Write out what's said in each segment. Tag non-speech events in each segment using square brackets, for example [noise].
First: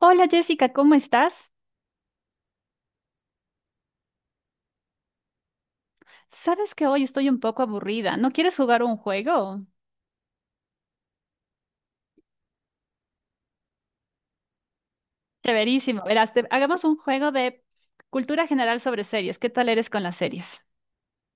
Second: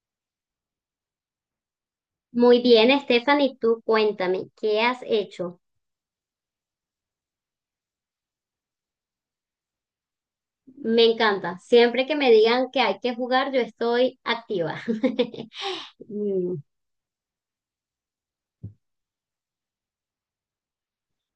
Hola Jessica, ¿cómo estás? Muy bien, Stephanie, tú cuéntame, ¿qué has hecho? Sabes que hoy estoy un poco aburrida. ¿No quieres jugar un juego? Me encanta. Siempre que me digan que hay que jugar, yo estoy activa. [laughs] Chéverísimo. Verás, Mm. hagamos un juego de cultura general sobre series. ¿Qué tal eres con las series?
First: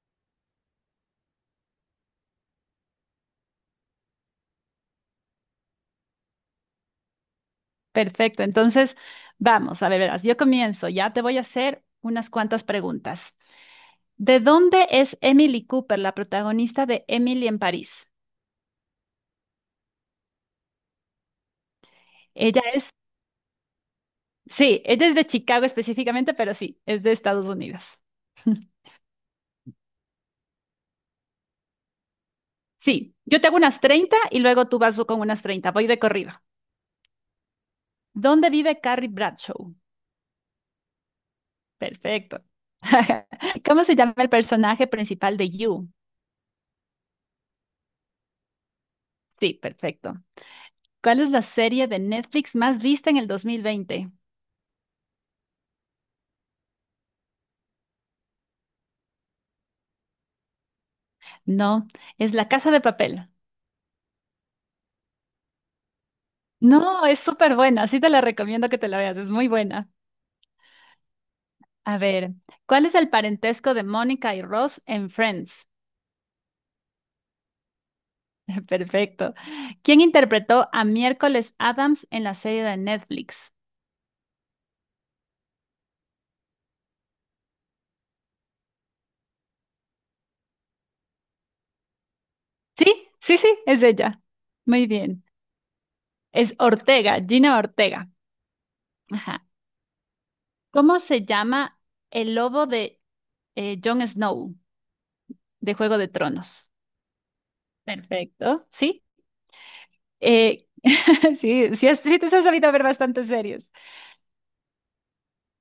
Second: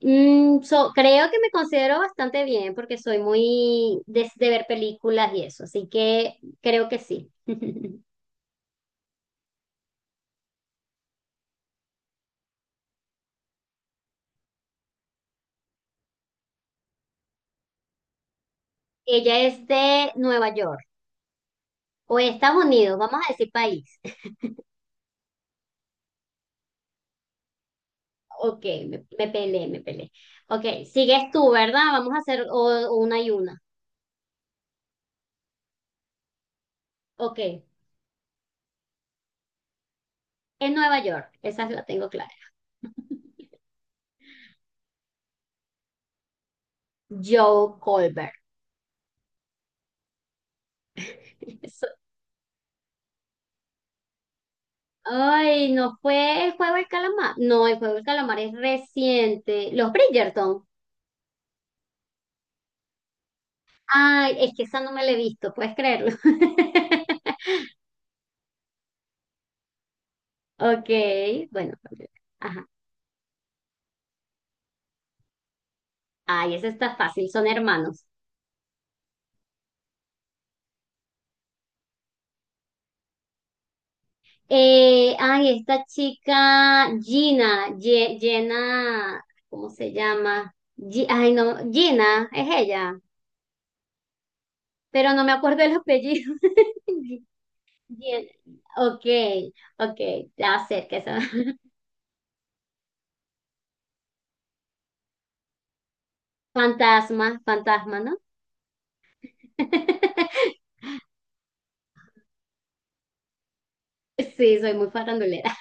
Creo que me considero bastante bien porque soy muy de ver películas y eso, así que creo que sí. [laughs] Perfecto. Entonces, vamos, a ver, verás, yo comienzo. Ya te voy a hacer unas cuantas preguntas. ¿De dónde es Emily Cooper, la protagonista de Emily en París? Ella es de Nueva York o Ella Estados es, Unidos, vamos a decir país. [laughs] sí, ella es de Chicago específicamente, pero sí, es de Estados Unidos. Ok, me peleé, me peleé. Ok, sigues tú, ¿verdad? Vamos a hacer Sí, una y yo te hago una. unas 30 y luego tú vas con unas 30. Voy de corrido. Ok, en ¿Dónde vive Carrie Bradshaw? Nueva York, esa la tengo clara. Perfecto. [laughs] ¿Cómo se llama el personaje principal de You? Joe Goldberg. Sí, perfecto. ¿Cuál es la serie So- de Netflix más vista en el 2020? Ay, no fue el juego del calamar. No, el juego del calamar es reciente. Los Bridgerton. No, es La Casa de Papel. Ay, es que esa no me la he visto, puedes creerlo. No, es [laughs] súper buena, sí te la recomiendo que te la veas, es muy buena. Ok, bueno. A ver, Ajá. ¿cuál es el parentesco de Mónica y Ross en Friends? Ay, esa está fácil, son hermanos. [laughs] Perfecto. ¿Quién interpretó a Miércoles Adams en la serie de Netflix? Ay, esta chica, Jenna, ¿cómo se llama? Gi- ay, no, Gina, es ella, Sí, sí, sí, es ella. Muy pero no bien. me acuerdo el apellido. Es [laughs] Ortega, Gina Ortega. Bien, ok, Ajá. ok, ya sé que ¿Cómo eso. se [laughs] llama el lobo de Jon Snow de Juego de Tronos? Fantasma, fantasma, ¿no? Perfecto, sí. Eh, [laughs] [laughs] sí, sí, sí te has sabido ver bastante series. Sí, soy muy farandulera.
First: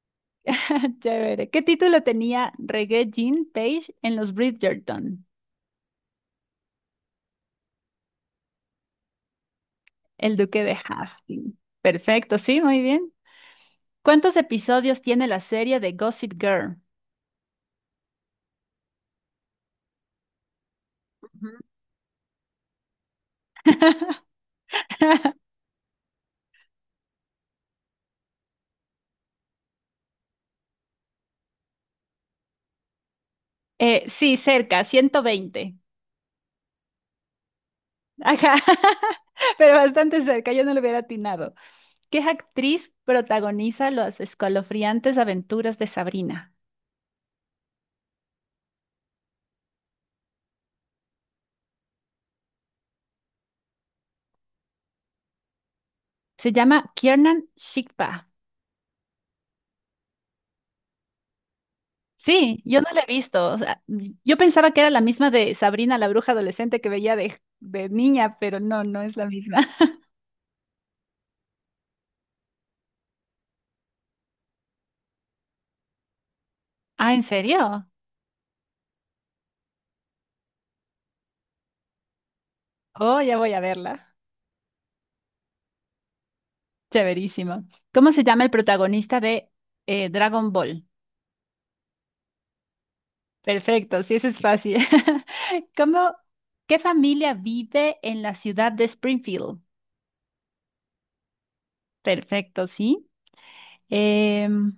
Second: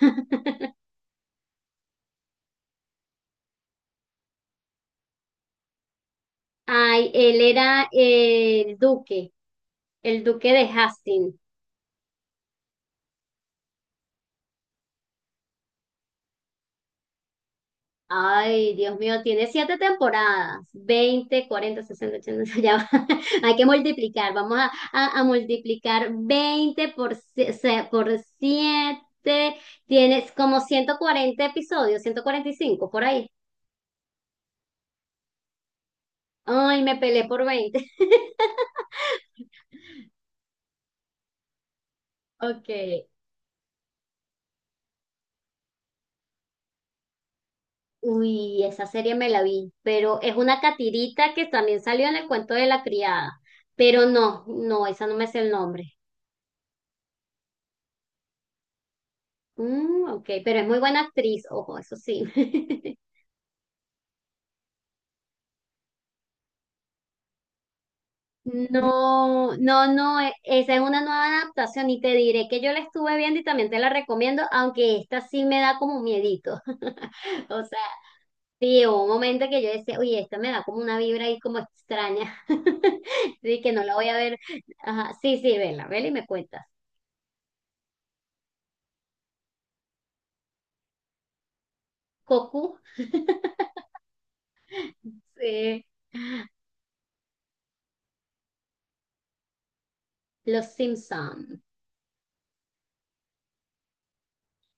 [laughs] Chévere. ¿Qué título tenía Reggae Jean Page en los Bridgerton? Ay, él era el El duque Duque de de Hastings. Hastings. Perfecto, sí, muy bien. ¿Cuántos episodios tiene la serie de Gossip Girl? Ay, Dios mío, tiene siete temporadas, 20, Ujú. 40, 60, 80, [laughs] ya va. Hay que [laughs] multiplicar, a multiplicar 20 por, por 7, tienes como 140 episodios, 145 por ahí. Sí, cerca, 120. Ay, me peleé por 20. Ajá, [laughs] pero bastante cerca, yo no lo hubiera atinado. ¿Qué Ok, actriz protagoniza las escalofriantes aventuras de Sabrina? uy, esa serie me la vi, pero es una catirita que también salió en el cuento de la criada, pero esa no me es el nombre. Se llama Kiernan Shipka. Mm, ok, pero es muy buena actriz, ojo, eso sí. Sí, yo no [laughs] la he visto. O sea, yo pensaba que era la misma de Sabrina, la bruja adolescente que veía de niña, pero no, no es la No, misma. no, [laughs] no, esa es una nueva adaptación y te diré que yo la estuve viendo y también te la recomiendo, aunque esta sí me da como miedito. Ah, ¿en [laughs] O sea, serio? sí, hubo un momento que yo decía, oye, esta me da como una vibra ahí como extraña. [laughs] Oh, ya voy a Así que no la voy verla. a ver. Ajá, sí, sí, vela, vela y me cuentas. Chéverísimo. ¿Cómo se llama el protagonista de Dragon Ball? Cocu, Perfecto, sí, eso es fácil. [laughs] eh, ¿Cómo, qué familia vive en la ciudad de Springfield? Los Simpson. Perfecto, sí. Em,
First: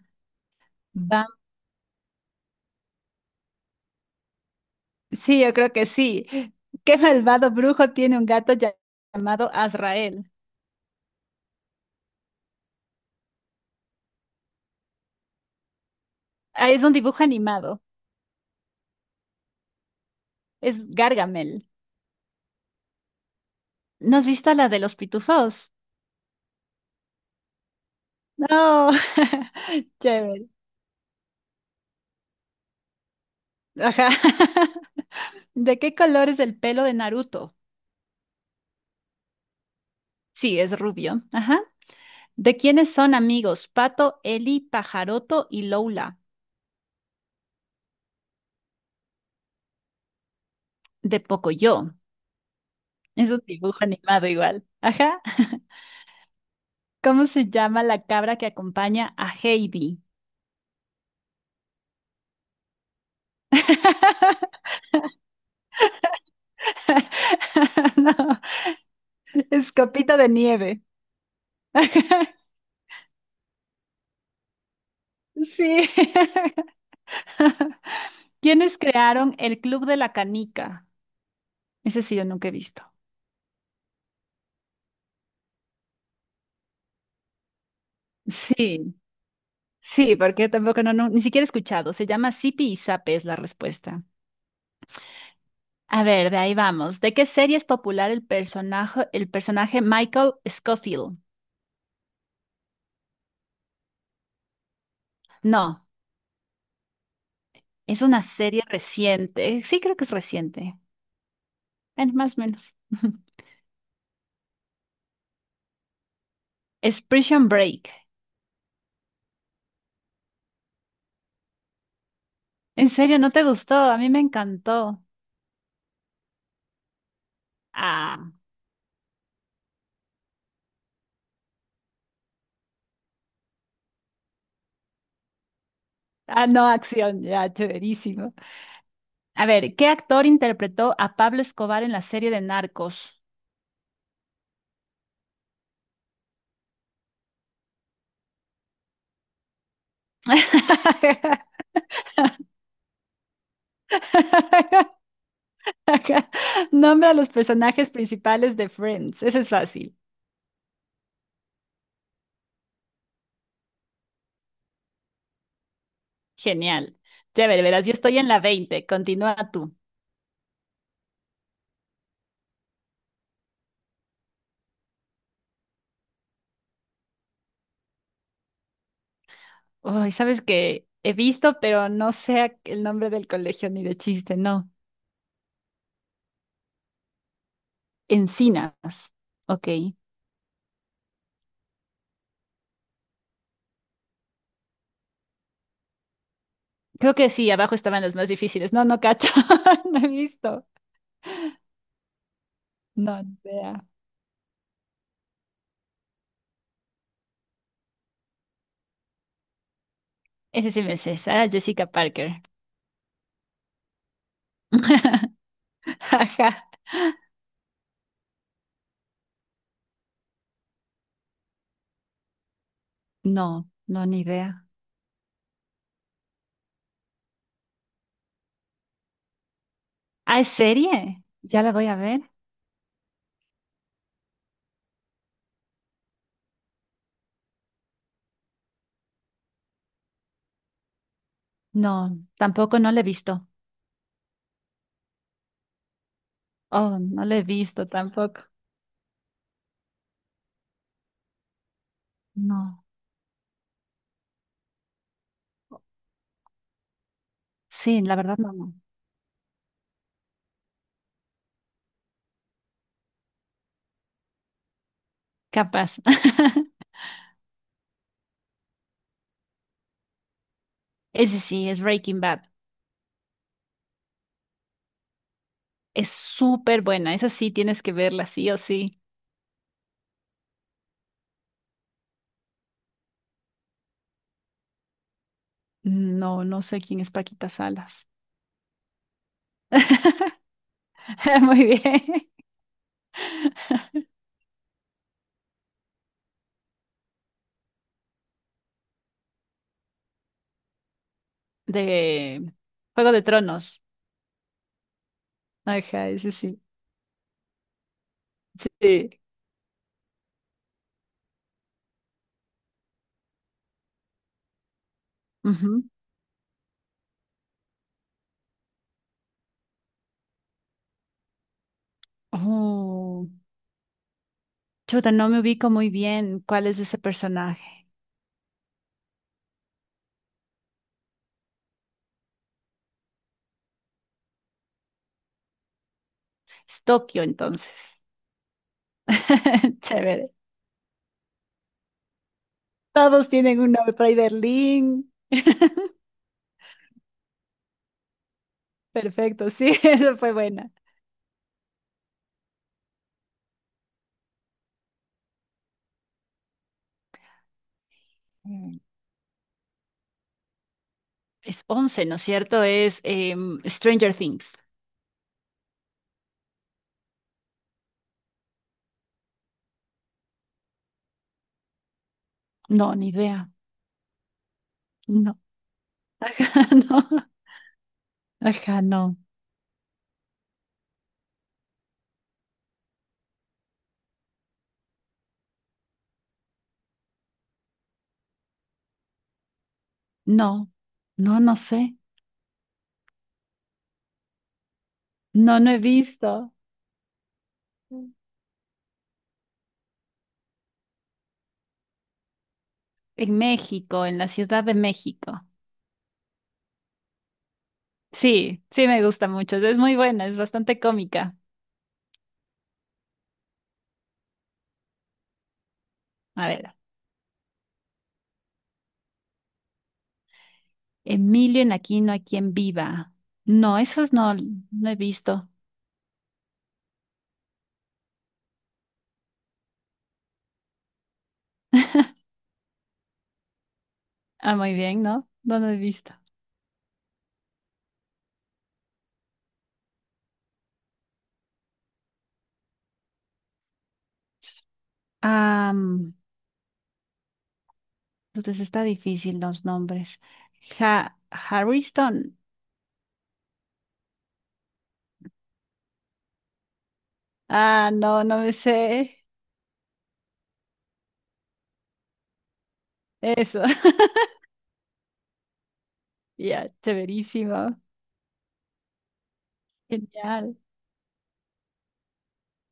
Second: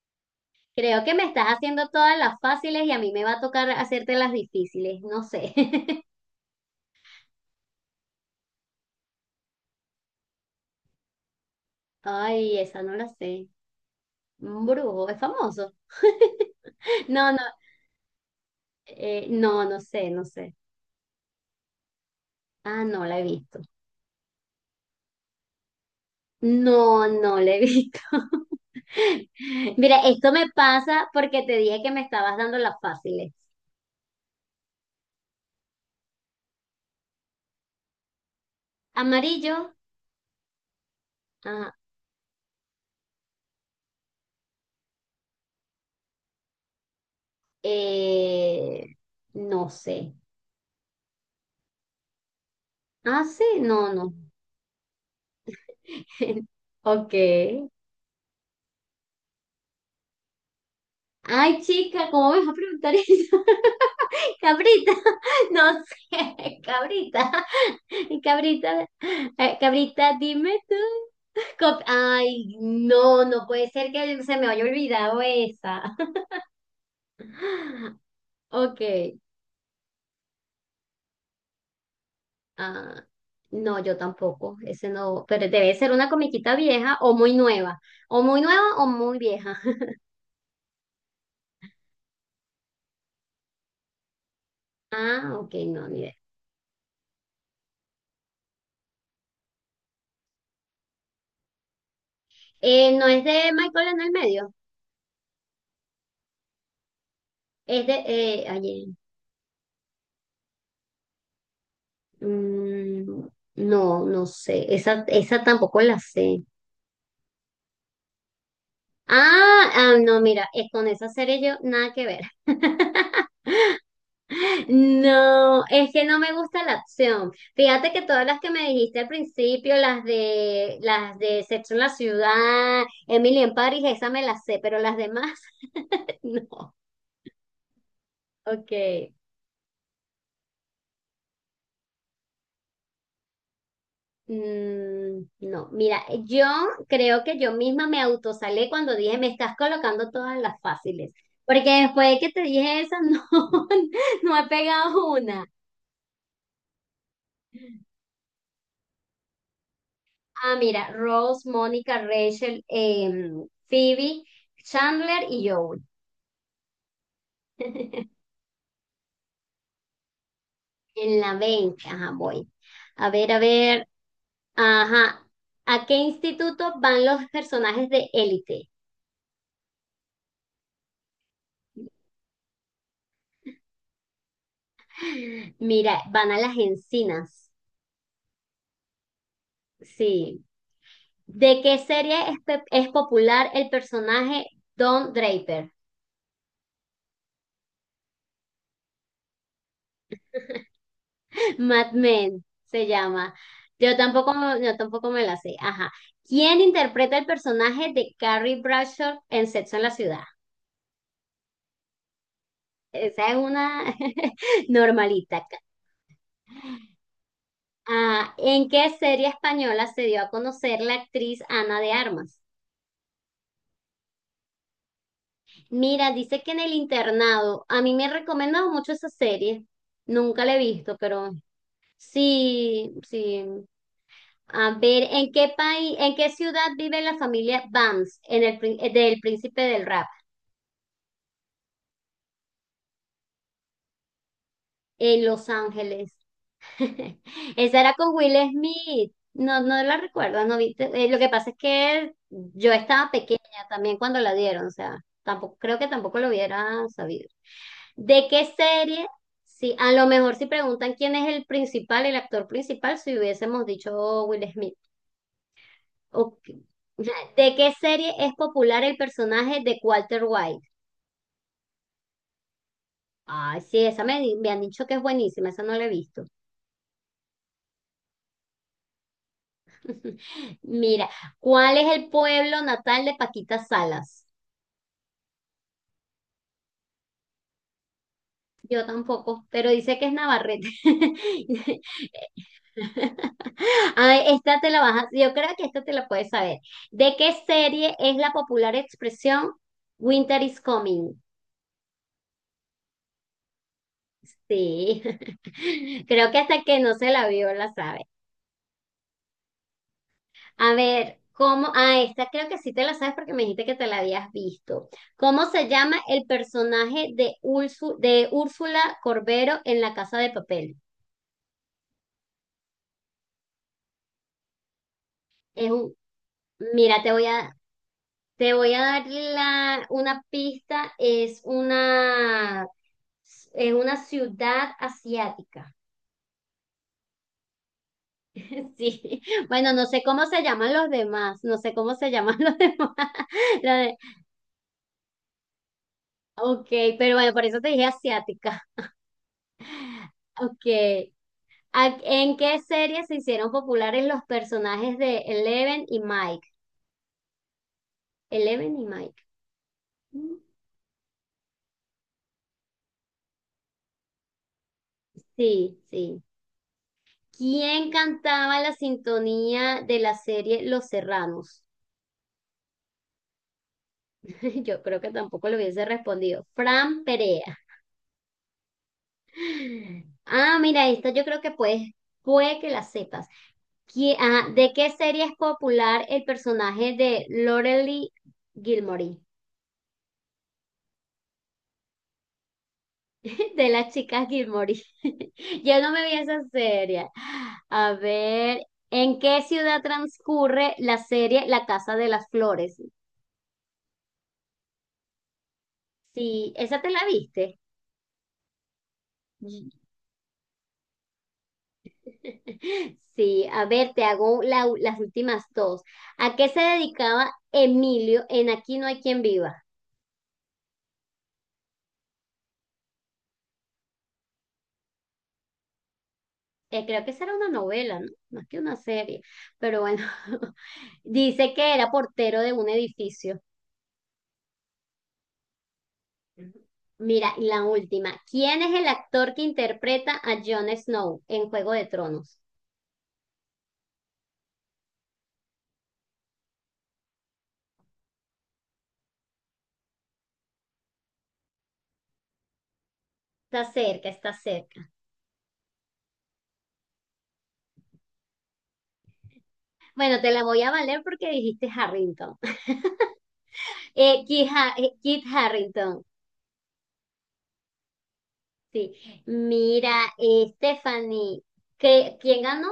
Creo que me va- estás haciendo todas las fáciles y a mí me va a tocar hacerte las difíciles, no sí, sé. yo creo que [laughs] sí. ¿Qué malvado brujo tiene un gato llamado Azrael? Ay, esa no la sé. Un brujo, es famoso. [laughs] Ah, es un dibujo No, no, animado, no, no sé, no sé. es Gargamel. Ah, no la he visto. ¿No has visto la de los pitufos? No, no la he visto. No, [laughs] [laughs] Mira, esto chévere. me pasa porque te dije que me estabas dando las fáciles. Ajá. [laughs] ¿De qué color es el pelo de Naruto? Amarillo, Sí, es rubio. Ajá. ah, ¿De quiénes son amigos? Pato, Eli, Pajaroto y Lola. eh, no sé. De Pocoyo. Ah, Es un sí, dibujo no, no. animado igual. Ajá. [laughs] [laughs] Ok. ¿Cómo se llama la cabra que acompaña a Heidi? Ay, chica, ¿cómo me vas a preguntar eso? [laughs] [laughs] Cabrita, no sé, cabrita, [laughs] No, cabrita, es cabrita, Copita de dime tú. Nieve. [laughs] Ay, no, no puede ser que se me haya olvidado Sí. esa. [laughs] [laughs] Ok, ¿Quiénes crearon el Club de la Canica? Ese sí yo nunca he visto. ah, no, yo tampoco, ese no, pero debe ser una comiquita vieja o muy nueva, o muy nueva o Sí, muy vieja. [laughs] sí, porque tampoco no, no, ni siquiera he escuchado. Se llama Sipi y Zape es la respuesta. Ah, ok, no, ni A idea. ver, de ahí vamos. ¿De qué serie es popular el personaje Michael Scofield? ¿No es de Michael en el medio? No, Es de, es una serie ayer. reciente. Sí, creo que es reciente. Bueno, más o menos. [laughs] Mm, no, no sé. Esa tampoco la sé. Es Prison Break. Ah, ah, no, mira, es con esa serie yo nada que ver. ¿En [laughs] serio no te gustó? A mí me encantó. No, es que no me gusta la acción. Fíjate que todas Ah, las que me dijiste al principio, las de Sexo en la Ciudad, Emily en París, esa me las sé, pero las demás [laughs] ah, no, no. acción, ya, chéverísimo. Ok. A ver, ¿qué actor interpretó a Pablo Escobar en la serie de Narcos? Mm, no, mira, yo creo que yo misma me autosalé cuando dije, me estás colocando todas las fáciles, [laughs] porque después de que te dije esa, no, [laughs] no he pegado una. Nombra a los personajes principales de Friends. Eso es fácil. Ah, mira, Rose, Mónica, Rachel, Phoebe, Chandler y Joey. Genial. Chévere, verás, yo estoy [laughs] en la 20. Continúa tú. En la 20 ajá, voy. A ver, ajá. ¿A qué instituto van los personajes de Élite? Ay, sabes que he visto, pero no sé el nombre del colegio ni de chiste, no. [laughs] Mira, van a las encinas. Encinas. Ok. Sí, ¿de qué serie es, es popular el personaje Don Draper? Creo que sí, abajo estaban los más difíciles. No, no cacho. [laughs] No he visto. [laughs] Mad Men se No, ni llama. idea. Yo tampoco, yo tampoco me la sé. Ajá. ¿Quién interpreta el personaje de Carrie Bradshaw en Sexo en la Ciudad? Ese sí me sé, Sarah Jessica Parker. Esa es una [laughs] [laughs] normalita. Ajá. Ah, ¿en qué serie española se dio a conocer la actriz Ana de Armas? No, no, ni idea. Mira, dice que en el internado, a mí me han recomendado mucho esa serie. Ah, Nunca ¿es la he visto, serie? pero ¿Ya la voy a ver? sí, sí. A ver, ¿en qué país, en qué ciudad vive la familia Vance en el, del Príncipe del Rap? No, tampoco no la he visto. En Los Ángeles. Oh, [laughs] no la he Esa visto era con Will tampoco. Smith. No, no la recuerdo, no vi- lo que pasa es que yo No. estaba pequeña también cuando la dieron, o sea, tampoco, creo que tampoco lo hubiera sabido. Sí, la ¿De verdad qué no, no. serie? Sí, a lo mejor si preguntan quién es el principal, el actor principal, si hubiésemos dicho Will Smith. Capaz. Ok. [laughs] ¿De qué serie es popular el personaje de Walter White? Ese sí, es Breaking Bad. Ay, sí, me han dicho que es buenísima, esa no la he Es visto. súper buena. Esa sí tienes que verla, sí o sí. [laughs] Mira, ¿cuál es el pueblo natal de Paquita Salas? No, no sé quién es Paquita Salas. Yo tampoco, pero dice que es [laughs] Navarrete. Muy bien. [laughs] Ay, esta te la vas a, yo creo que esta te la puedes saber. ¿De qué serie es la popular expresión Winter is coming? De Juego de Tronos. Sí, [laughs] Ajá, creo ese que sí. hasta que no se la vio la sabe. Sí. A ver, ¿cómo? Ah, esta creo que sí te la sabes porque me dijiste que te la habías visto. ¿Cómo se Ujú. llama el personaje de, de Úrsula Corbero en La Casa de Papel? Oh, chuta, no me ubico Es muy un, bien cuál es ese mira, personaje. te voy a dar la, una pista. Es una ciudad asiática. Es Tokio, entonces. [laughs] Sí. Bueno, [laughs] no sé cómo Chévere. se llaman los demás. No sé cómo se llaman los demás. Todos tienen [laughs] un La nombre de- por ahí, Berlín. Ok, pero bueno, por eso te dije asiática. Perfecto, sí. [laughs] Eso fue [laughs] Ok. buena. ¿En qué serie se hicieron populares los personajes de Eleven y Mike? Eleven y Mike. Mm, Es 11, ¿no es cierto? Es Stranger Things. sí, sí. ¿Quién cantaba la sintonía de la serie Los Serranos? No, ni idea. [laughs] Yo creo que No. tampoco lo hubiese respondido. Ajá, [laughs] Fran no. Perea. Ajá, no. Ah, mira, esta yo creo que puedes, puede que la sepas. ¿De qué serie es popular el personaje de Lorelai Gilmore? No. No, no sé. [laughs] De las chicas Gilmore. No, [laughs] no he Yo no me vi visto. esa serie. A ver, ¿en qué ciudad transcurre la serie La Casa de las Flores? En México, en la Ciudad de México. Sí, esa te la viste. Sí, sí me gusta mucho. Es muy buena, es bastante cómica. [laughs] Sí, a ver, te hago las últimas dos. ¿A qué A se ver, dedicaba Emilio en Aquí no hay quien viva? Emilio en Aquino, ¿a quien viva? No, esos no, no he visto. Creo que esa era una novela, ¿no? Más que una serie. Pero bueno, [laughs] dice que era portero de un edificio. Ah, muy bien, ¿no? No, no he visto. Mira, y la última. ¿Quién es el actor que interpreta a Jon Snow en Juego de Tronos? Ah, mm, entonces está difícil los nombres. Harrison. Está cerca, está cerca. Ah, no, no me sé Bueno, te la voy a valer porque dijiste Harrington. [laughs] eso. [laughs] Kit Harrington, Ya, chéverísimo. sí. Mira, Genial. Stephanie, ¿quién ganó?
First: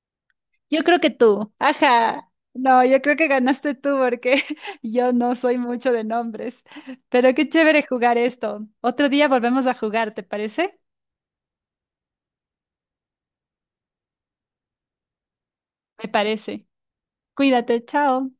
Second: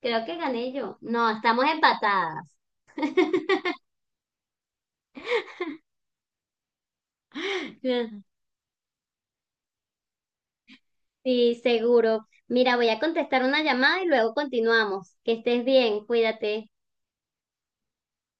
Creo que gané Yo yo. creo que No, tú. estamos Ajá. empatadas. No, yo creo que ganaste tú porque [laughs] yo no soy mucho de nombres. Pero qué chévere jugar [laughs] esto. Otro día volvemos a jugar, ¿te parece? Sí, seguro. Mira, voy a contestar una llamada y luego continuamos. Que estés bien, Me parece. cuídate. Cuídate, chao.